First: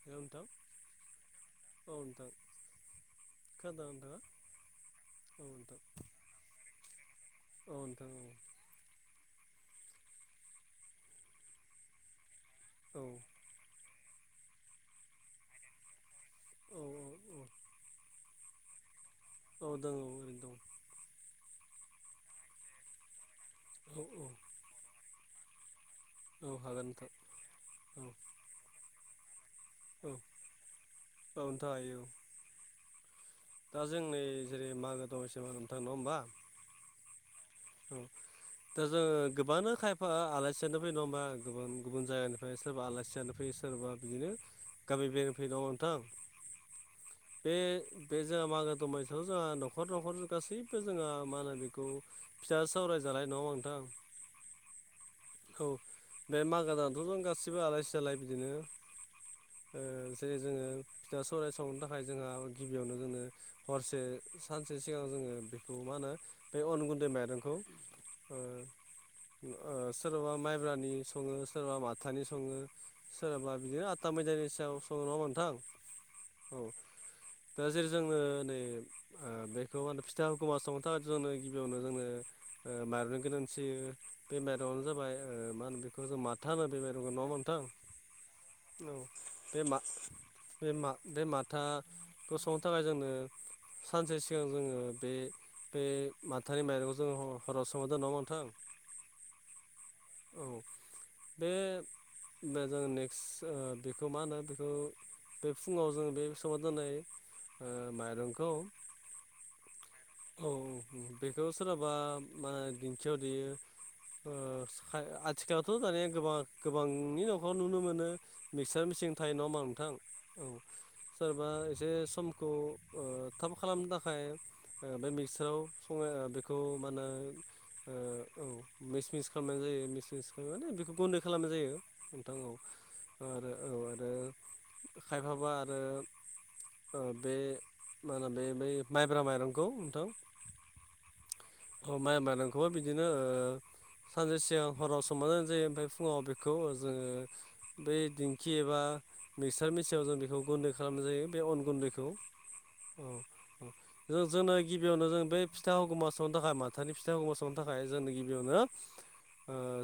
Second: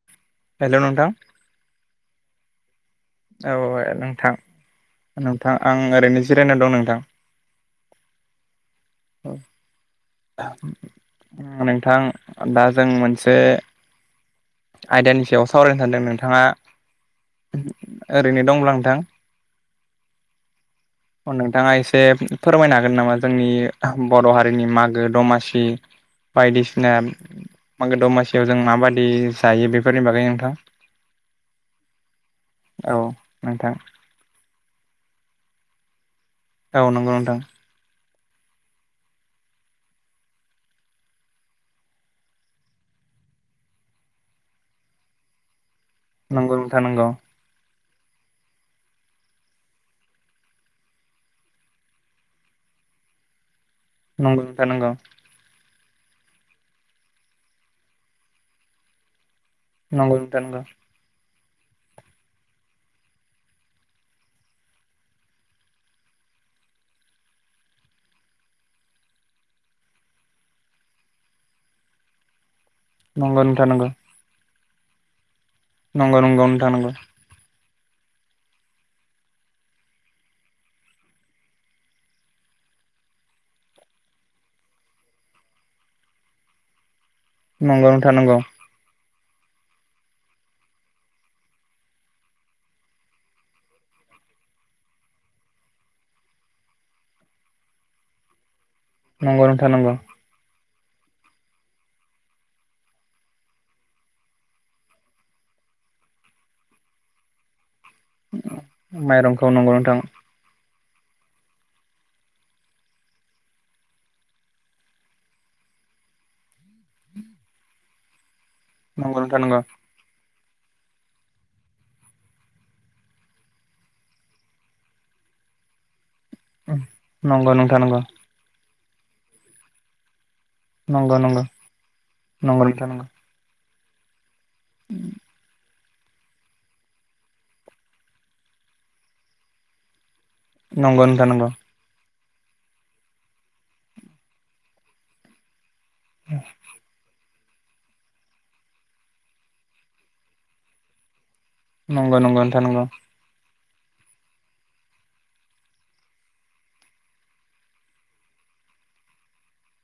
Hello नोंथां hello नोंथां औ नोंथां। औ खोनादों नोंथाङा नोंथां नोंथां आं ओरैनो जिरायनानै दं नोंथां। औ नोंथां औ नोंथां दा जों मोनसे आयदानि सायाव सावरायनो सानदों नों नोंथाङा औ ओरैनो दंब्ला नोंथां। औ दं औ ओरैनो दं। जे फोरमायनो हागोन नामा जोंनि औ औ बर' हारिनि मागो दमासि औ हागोन बायदिसिना नोंथां मागो औ दमासियाव जों माबादि जायो बेफोरनि औ बागै नोंथां। नोंथां हायो औ औ नोंथां दा जों नै जेरै मागो दमसियाव नोंथां नङा होमबा औ नंगौ नोंथां। औ दा जोङो गोबाङानो खायफा आलासियानो फैयो नङा होमबा गुबुन गुबुन जायगानिफ्राय सोरबा आलासियानो फैयो। सोरबा बिदिनो गामि बेराइनो फैयो नङा होमब्ला नोंथां नंगौ नोंथां नंगौ बे बे जोंहा मागो दमासियाव जोंहा न'खर न'खर गासैबो जोङो मा होनो बेखौ फिथा सौराय जानाय नङा होमबा नोंथां। नंगौ नोंथां नंगौ। औ बे मागो दानथ' जों गासिबो आलाय सिलाय बिदिनो जेरै नोंथां नंगौ जोङो फिथा सौराय सावनो थाखाय जोंहा गिबियावनो जोङो हरसे सानसे सिगां जोङो बेखौ मा होनो बे अन गुन्दै माइरंखौ सोरबाबा माइब्रानि सङो सोरबा माथानि सङो नंगौ सोरहाबा नोंथां बिदिनो आता मैदानि सायाव सङो नोंथां नंगौ नंगौ औ नोंथां नंगौ दा जेरै जोङो नै बेखौ मा होनो फिथा हुगमा संनो थाखाय जोंनो गिबियावनो जोंनो माइरंनि गोनांथियो बे माइरंआनो जाबाय मा होनो बेखौ जों माथो होबाय बे माइरं [unintelligible] नङा ओमबा मोनथां नंगौ नंगौ नोंथां नंगौ नोंथां नंगौ नंगौ। बे मा बे माथाखौ संनो थाखाय जोंनो सानसे सिगां जोङो बे बे माथानि माइरं जोंङो हराव समाव दोननांगौ ओमबा नोंथां नंगौ नोंथा नंगौ औ बे जों नेक्स्ट बेखौ मा होनो बेखौ बे फुङाव जों बे समाव दोननाय माइरंखौ औ माइरंखौ नंगौ नोंथां औ बेखौ सोरहाबा मा दिंखियाव देयो आथिखालावथ' दानिया गोबां गोबांनि न'खर नुनो मोनो मिक्सार मेचिन नंगौ थायो नामा नंगौ नोंथां औ सोरबा एसे समखौ थाब खालामनो थाखाय बे मिक्साराव संनाय नंगौ नोंथां नंगौ औ मिस मिस खालामनाय जायो मिसमिस खालाम मे बेखौ नंगौ गन्दो नंगौ खालामनाय जायो नोंथां ओव नंगौ आरो औ आरो खायफाबा आरो बे मा होनो बे बै माइब्रा माइरंखौ नोंथां नंगौ नोंथां नंगौ। अ माइ माइनंखौबो बिदिनो सानसे सिगां हराव सोमना दोननाय जायो ओमफ्राय फुङाव बेखौ जोङो बै दिंखि एबा मिक्सार मेचिनाव जों बेखौ गुन्दै खालामनाय जायो बे अन गुन्दैखौ नंगौ नोंथां नंगौ औ औ जोंनो गिबियावनो जों बे फिथा [unintelligible] संनो थाखाय माथानि फिथा हगुमा संनो थाखाय जोंनि गिबियावनो ओ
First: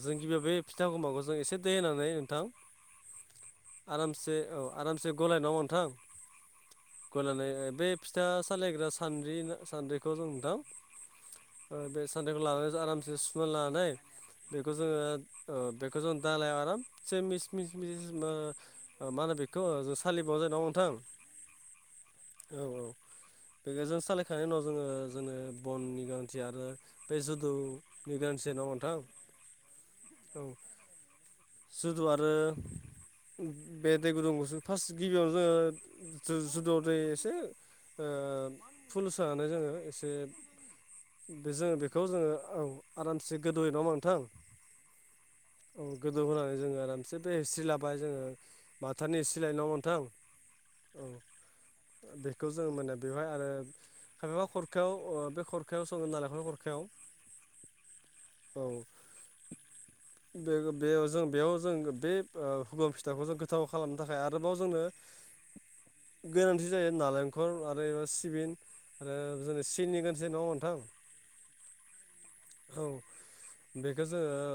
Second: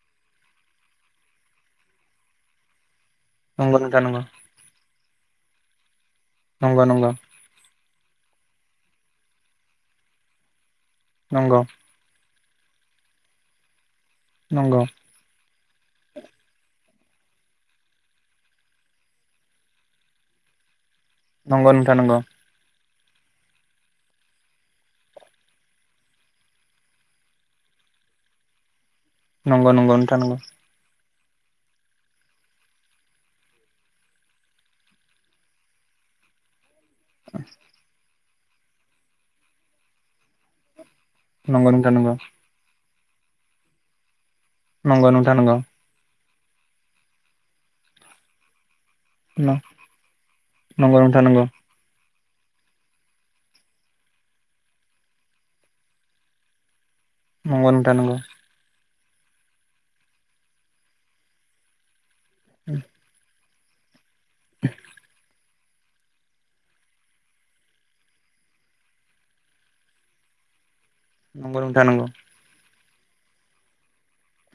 जों गिबियाव बे फिथा हगुमाखौ जों एसे दै होनानै नोंथां नंगौ आरामसे औ आरामसे गलाय नङा नोंथां नंगौ नोंथां गलायनानै बे फिथा सालायग्रा सानद्रि सान्द्रिखौ जों नोंथां नंगौ ओ बे सान बेखौ लानानैसो आरामसे सुना लानाय बेखौ नंगौ जोङो बेखौ जों दालायाव आराम एसे मिस मिस मिस मा होनो बेखौ जों सालिबावनाय जायो नङा ओमबा नोंथां नंगौ नोंथां नंगौ औ बेखौ जों सालायखांनायनि उनाव जोङो जोङो बननि गोनांथि आरो बे जुदौनि गोनांथि जायो नङा ओमबा नोंथां नंगौ नंगौ नोंथां नंगौ जोदु आरो बे दै गुदुंखौसो फार्स्ट गिबियावनो जोङो जुदु जुदुआव ब्रै एसे ओ फुल सानै जोङो एसे बे नंगौ जोङो नोंथां बेखौ नंगौ जोङो औ आरामसे गोदौयै नङा ओमबा नोंथां नंगौ नोंथां नंगौ गोदौ होनानै जोङो आरामसे बे हिस्रि लाबाय जोङो माथानि हिस्रि लायो नङा ओमबा नोंथां औ नंगौ नोंथां नंगौ नोंथां नंगौ बेखौ जों माने बेवहाय आरो खायफा खरखायाव ओ बे खर खरखायाव सङो नालेखरनि खरखायाव नंगौ नोंथां नंगौ औ बे बेयाव जों बेयाव जों बे हुगुमा फिथाखौ जों गोथाव खालामनो थाखाय आरोबाव जोंनो गोनांथि जायो नारेंखल आरो एबा सिबिन आरो जों सिनि गोनांथि नङा ओमबा नंगौ नोंथां नंगौ औ बेखौ जोङो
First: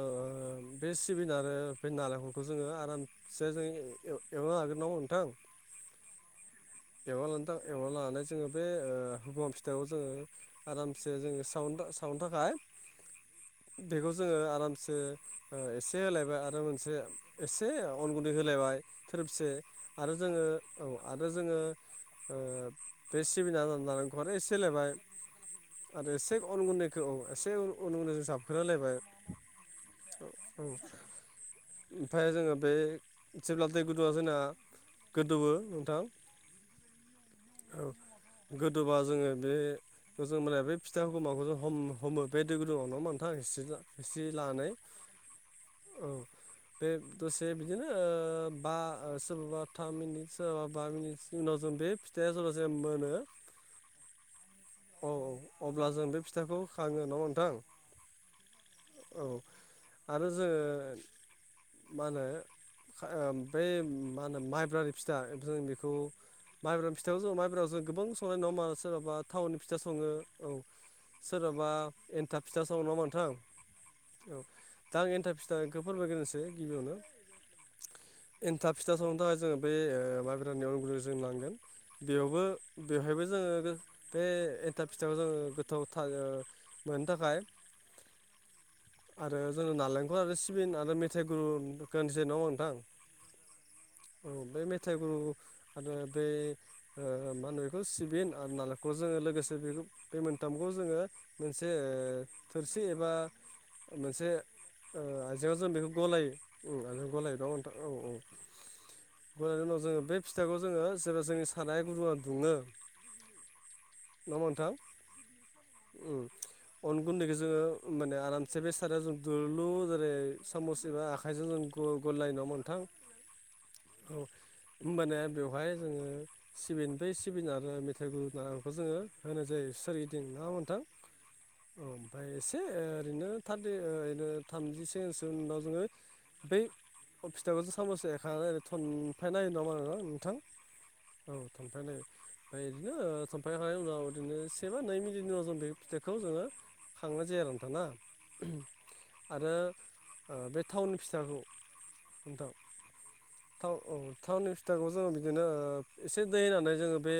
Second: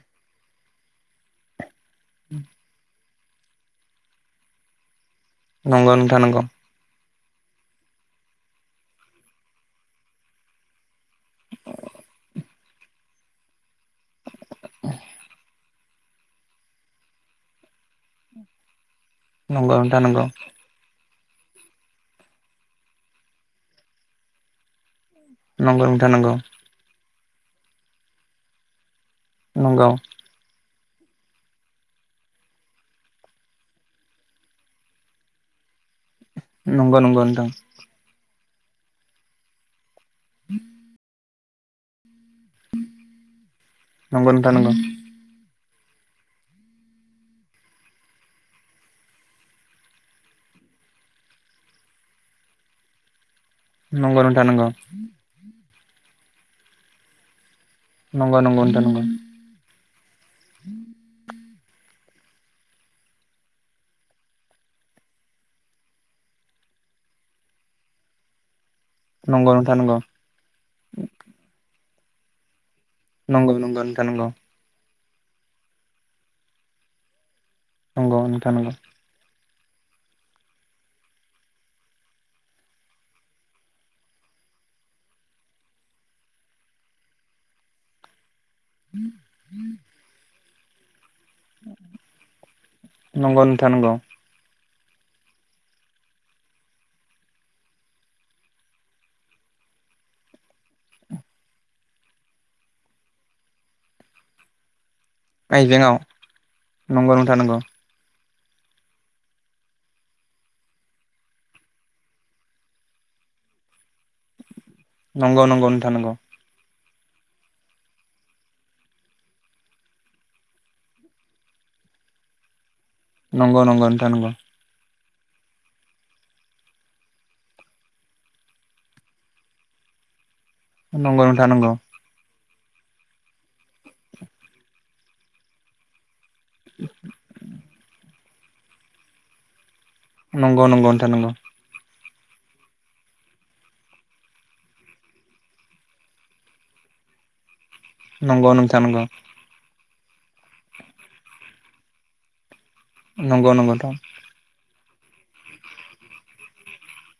बे सिबिन आरो बे नालेंखरखौ जोङो आरामसे जो एवना लाग्रोनांगौ नोंथां नंगौ नोंथां नांगौ एवना लाना थां एवना लानानै जोङो बे हुमा फिथायाव जोङो आरामसे जोङो सावनो सावनो थाखाय बेखौ जोङो आरामसे एसे होलायबाय आरो मोनसे एसे अन गुन्दै होलायबाय थोरोबसे नंगौ नोंथां आरो नंगौ जोङो औ आरो जोङो ओ बे सिबिन आरो नालेंखर एसे होलायबाय नंगौ नोंथां आरो नंगौ एसे अन गुनैखौ औ एसे अन गुैनदैजों जाबखोलायबाय नंगौ औ ओमफ्राय जोङो बे जेब्ला दै गुदुआ जोंना गोदौवो नोंथां नंगौ नंगौ नोंथां गोदौबा जोङो बे जों माने बे फिथा होगुमाखौ जों हम हमो बे दै गुदुङाव नो मानि थाखाय हि हिस्रि नंगौ लानानै औ बे दसे बिदिनो बा सोरबाबा थाम मिनिट सोरबाबा बा मिनिट उनाव जों बे फिथाइया [unintelligible] मोनो नंगौ नोंथां नंगौ औ औ अब्ला जों बे फिथाखौ खाङो नङा होमबा नोंथां नंगौ नंगौ नोंथां नंगौ औ आरो जोङो [unintelligible] मा होनो ओ बै मा होनो माइब्रानि फिथा जों बेखौ माइब्रा फिथा जों माइब्रा जों गोबां सङो नङा होमबा सोरहाबा थावनि फिथा सङो औ सोरहाबा एन्थाब फिथा सङो नङा होमबा नोंथां नंगौ नंगौ नोंथां नंगौ औ दा एन्थाब फिथाखो फोरमायग्रोनोसै गिबियावनो। नंगौ नोंथां नंगौ एन्थाब फिथा संनो थाखाय जोङो बे ओ माइब्रा [unintelligible] जों नांगोन बेयावबो बेवहायबो जोङो बे एन्थाब फिथाइखौ जोङो गोथाव था ओ मोननो थाखाय आरो जोङो नारेंखल आरो सिबिन आरो मे थाइगुरु गोन जे नङा होमबा नोंथां नंगौ नोंथां नंगौ औ बे मे थाइ गुर आरो बे ओ मा होनो बेखौ सिबिन आरो नालें खौ जोङो लोगोसे बे बे मोनथामखौ जोङो मोनसे ओ थोरसि एबा मोनसे ओ आइजेंआव जों बेखौ गलायो उम नंगौ गलायो नङा होमबा नंगौ नोंथां औ औ। [inaudible] बोनि उनाव जोङो बे फिथाखौ जोङो जेब्ला जोंनि साराय गुदुंआ दुङो नङा होमबा नोंथां। नंगौ नंगौ नोंथां नंगौ। उम अन गुन्दैखौ जोङो माने आरामसे बे सारायाव जों दुलुर लुर जेरै सामस एबा आखाइजों जों गु गुल गुलायो नङा होमबा नोंथां नंगौ नंगौ नोंथां औ नंगौ। होमबानिया बेवहाय जोङो सिबिन बै सिबिन आरो मेथाइ गुर नालेंखौ जोङो होनाय जायो सोरगिदिं नङा होमबा नोंथां नंगौ नोंथां नंगौ ओमफाय से ओरैनो थारथि ओरैनो थामजिसेसो उनाव जोङो बै फिथाखौसो साम'स एखनानै ओरै थनफाय ना होयो नङा होमबा नोङो नंगौ नंगौ नोंथां नंगौ। फाय इदिनो ओ थनफायखांनायनि उनाव बिदिनो से बा नै मिनिटनि उनाव बे फिथाखौ जोङो खांनाय जायो आरो ना नंगौ नंगौ नोंथां नंगौ आरो ओ बे थावनि फिथाखौ एनथाब नंगौ नोंथां नंगौ नोंथां थाउननि औ फिथाखौ जोङो बिदिनो ओ एसे दै होनानै जोङो बे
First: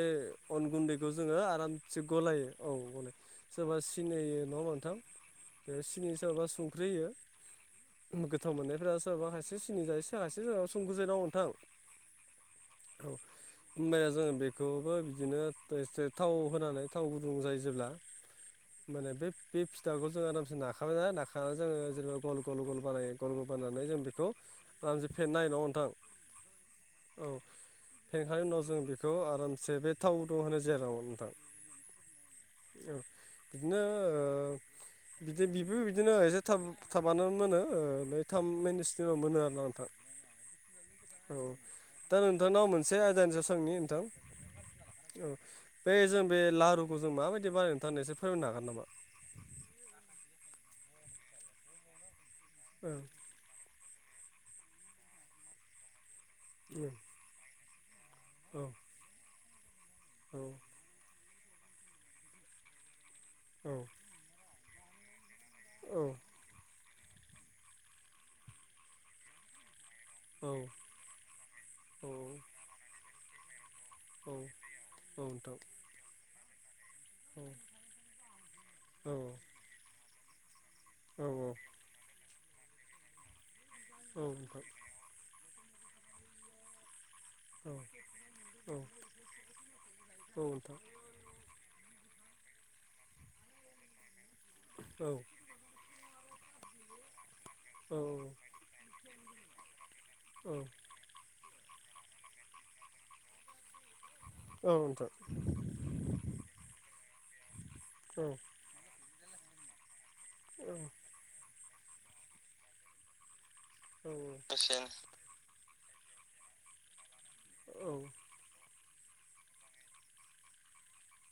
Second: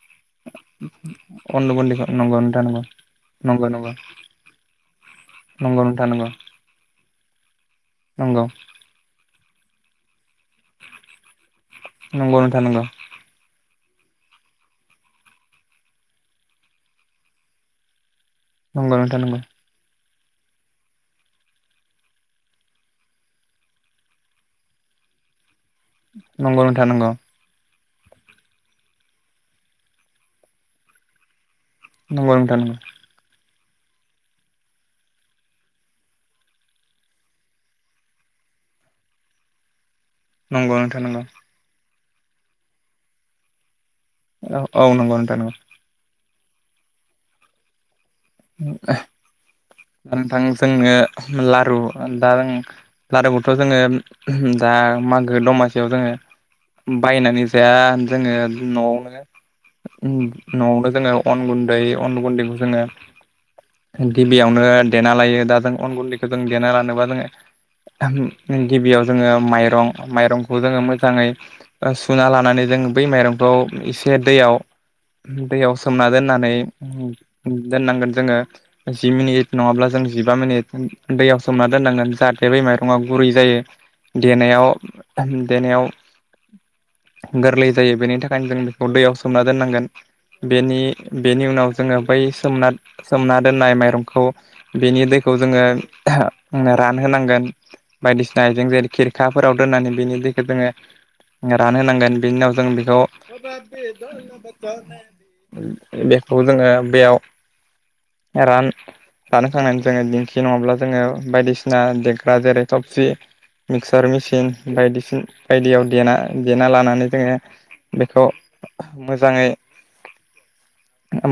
अन गुन्दै खौ जोङो अन आरामसे गुन्दैखौ नंगौ गलायो नोंथां औ नंगौ गलायो नंगौ सोरबा नंगौ सिनि होयो। नङा होमबा नोंथां? बे नंगौ नोंथां सिनि नंगौ सोरबा संख्रि होयो नंगौ गोथाव मोननायफ्रा सोरबा खायसे सिनि जायो सोरबा खायसे संख्रि जायो नङा होमबा नोंथां नंगौ नोंथां नोंगौ। होनबाया जोङो बेखौबो बिदिनो एसे थाव होनानै थाव गुदुं जायो जेब्ला नंगौ माने नोंथां बे नंगौ बे फिथाखौ जों आरामसे नाखाबाय जाया नाखानानै जोङो जेनेबा गल गल गल बानायो गल गल बानायनानै जों बेखौ आरामसे [unintelligible] नंगौ नोंथां नंगौ। फेंखांनायनि उनाव जों बेखौ आरामसे बे थाव गुदुं होनाय जायगायाव नोंथां नंगौ नोंथां नंगौ औ बिदिनो ओ बिदि बिबो बिदिनो एसे थाब थाबानो मोनो ओ ब्रै थाम मिनिटसोनि उनाव मोनो आरोना नोंथां। नंगौ नोंथां नंगौ। औ दा नोंथांनाव मोनसे आयदानि सोंनि नोंथां औ औ नंगौ नोंथां नंगौ बे जों बे लारुखौ जों माबायदि बानायनो नोंथां [unintelligible] [unintelligible] नोंथां जोंनो लारु ओम दारों बेनि लारुखौथ' जोङो दा मागो दमासियाव जोङो बायनानै जाया जोङो औ औ न'वावनो न'वावनो जोङो अन गुन्दै अन गुन्दैखौ जोङो औ गिबियावनो देना लायो दा जों अन गुन्दैखौ जों देना लानोबा जोङो गिबियाव जोङो माइरं माइरंखौ जोङो मोजाङै ओ औ सुना लानानै जों बै माइरंफोराव एसे औ दैयाव नोंथां दैयाव सोमना दोननानै औ दोननांगोन। ओ औ जि औ मिनिट नङाब्ला जों जिबा मिनिट औ दैयाव सोमना दोननांगोन जा थे बै माइरङा गुरै जायो औ नोंथां देनायाव देनायाव गोरलै औ जायो बेनि थाखायनो जों औ बेखौ दैयाव सोमना दोननांगोन बेनि नोंथां औ बेनि उनाव जोङो बै सोमना सोमना दोननाय माइरंखौ बेनि दैखौ जोङो रान होनांगोन औ बायदिसिना आइजें जेरै खिरखाफोराव दोननानै बिनि दैखौ जोङो औ नोंथां औ रानहोनांगोन बिनि उनाव जों बेखौ नोंथां औ बेखौ जोङो बेयाव रान- रानखांनानै जोङो दिंखि नङाब्ला जोङो बायदिसिना ना देग्रा जेरै थफसि मिक्सार मेसिन बायदिसिन बायदियाव देना देना लानानै जोङो बेखौ मोजाङै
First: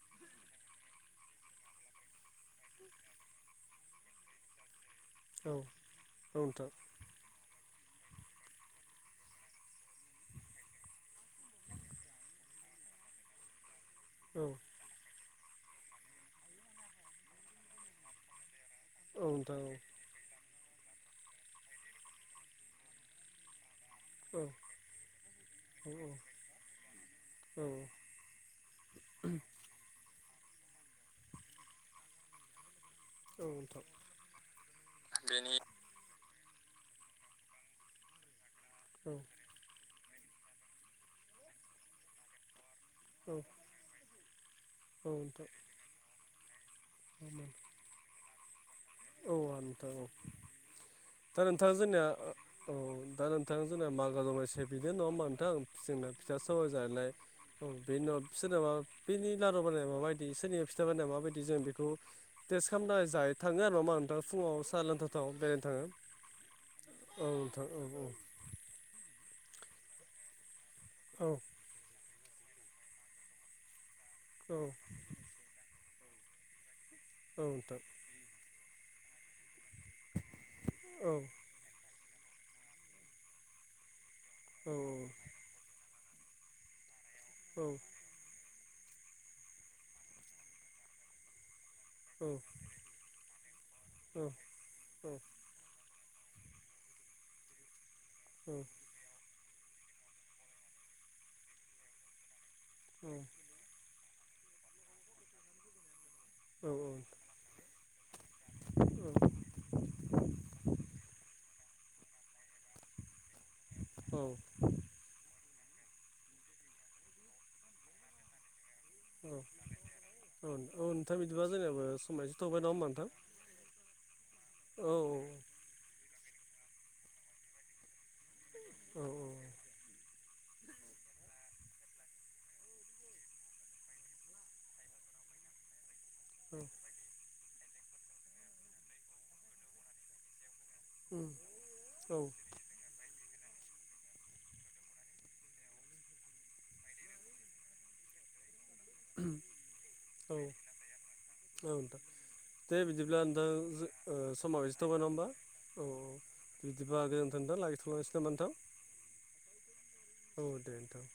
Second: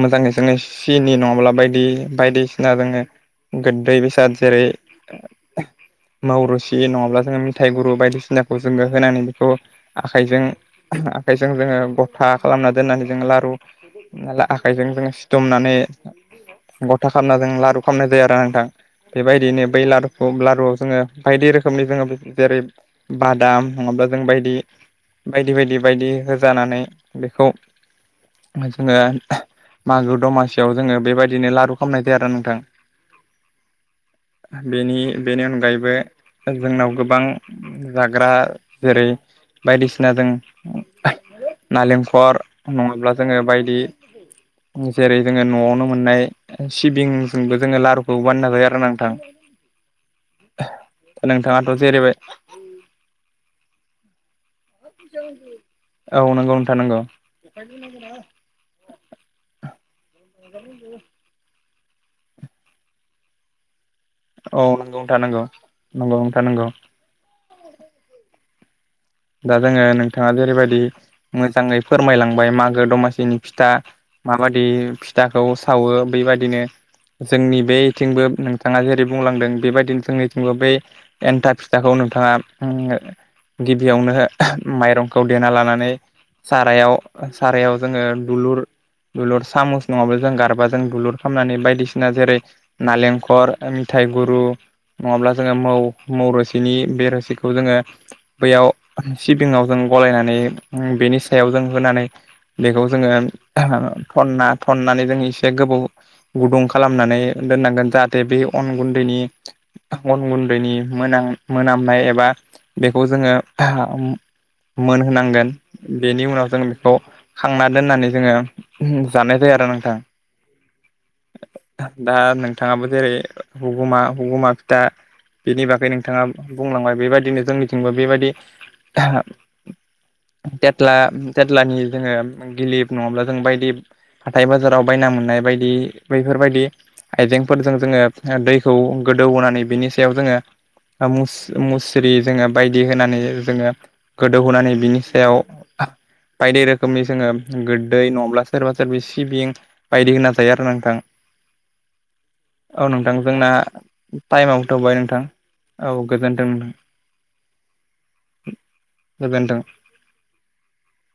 मोजाङै जोंङो सिनि नङा ब्ला बायदि बायदिसिना जोङो गोदै बेसाद जेरै मावरुसि नङाब्ला जोङो फिथाइ गुरु बायदिसिनाखौ जोङो होनानै बेखौ आखाइजों आखाइजों जोङो गफा खालाम ना दोननानै जों लारु नालाय आखाइजों जों सिथुमनानै गथा खालामना जों लारु खालामनाय जायो आरो नोंथां बेबायदिनो बै लारुखौ लारुवाव जोङो बायदि रोखोमनि जोङो जेरै बादाम नङाब्ला जों बायदि बायदि बायदि बायदि होजानानै बेखौ जोङो मागो दमासियाव जोङो बेबायदिनो लारु खालामनाय जायो आरो नोंथां बेनि बेनि अनगायैबो जोंनाव गोबां जाग्रा जेरै बायदिसि सिना जों नालेंखर नङाब्ला जोङो बायदि जेरै जोङो न'वावनो मोननाय सिबिंजोंबो जोङो लारुखौ बानायना लायो आरो ना थां औ नोंथां औ [unintelligible] दा नोंथाङा जोंनिया औ दा नोंथाङा जोंना मागो दमासि बिदिनो नङा होमबा नोंथां जोंना औ फिथा नंगौ सौराइ नोंथां नंगौ जालायनाय औ बेनि उनाव सोरनाबा बेनि लारु बानायनाया माबायदि सोरनि फिथा बानाया माबायदि जों बेखौ टेस्ट खामना जायो थाङो आरो नङा होनबा ओ औ फुङाव सा नंगौ लोंथाव नोंथां थाव नंगौ बेरायनो थाङो नंगौ नोंथां नंगौ औ औ औ औ दा जोङो नोंथाङा जेरैबायदि औ नोंथां औ मोजाङै फोरमायलांबाय मागो दमासिनि फिथा माबादि फिथाखौ सावो बेबादिनो औ जोंनि नोंथां बेथिंबो बिथाङा जेरै बुंलांदों बेबायदिनो जोंनिथिंबो बै औ एन्थाब फिथाखौ नु- नोंथाङा उम गिबियावनो औ माइरंखौ देना लानानै सारायाव औ सारायाव जोङो दुलुर दुलुर सामुस नङाबा जों गारबाजों दुलुर खालामनानै बायदि- सिना जेरै नालेंखर मिथाइ गुरु नङाब्ला जोङो मौ मौरोसिनि बे रोसिखौ जोङो बैयाव सिबिंआव जों गलायनानै उम बेनि सायाव जों होनानै बेखौ जोङो थनना थननानै जों एसे गोबाव गुदुं खालामनानै दोननांगोन ते बे अन गुन्दैनि अन गुन्दैनि मोनां मोनामनाय एबा बे- खौ जोङो औ मोनहोनांगोन बेनि उनाव जों बेखौ खांना दोननानै जोङो जानाय जायो आरोना नोंथां औ औ नोंथां बिदिबा जोंनियाबो दा समा एसे थौबाय नङा नोंथाङाबो होमबा नोंथां जेरै हुगुमा हुगुमा फिथा औ औ बिनि बागै नोंथाङा बुंलांबाय बेबायदिनो जोंनिथिंबो बेबायदि थेथला तेथ्लानि जोङो गिलिप नङाब्ला जों बायदि हाथाय बाजाराव बायना मोननाय बायदि बैफोरबायदि आइजेंफोरजों जोङो दैखौ गोदौ होनानै बिनि सायाव जोङो ओ औ मुस औ मुस्रि जोंङो होनानै जोङो गोदौहोनानै बिनि सायाव बायदि रोखोमनि जोङो गोददै नङाब्ला सोरबा सोरबि सिबिं बायदि औ होना जायो आरोना नोंथां। नोंथां दे औ बिदिब्ला नोंथां जोंना जो ओ टाइमाव समाव एसे थौबाय थाबाय नङा नोंथां होमबा औ बिदिबा गोजोन्थो दा लागिथ'लांसै नामा नोंथां गोजोन्थों औ दे नोंथां।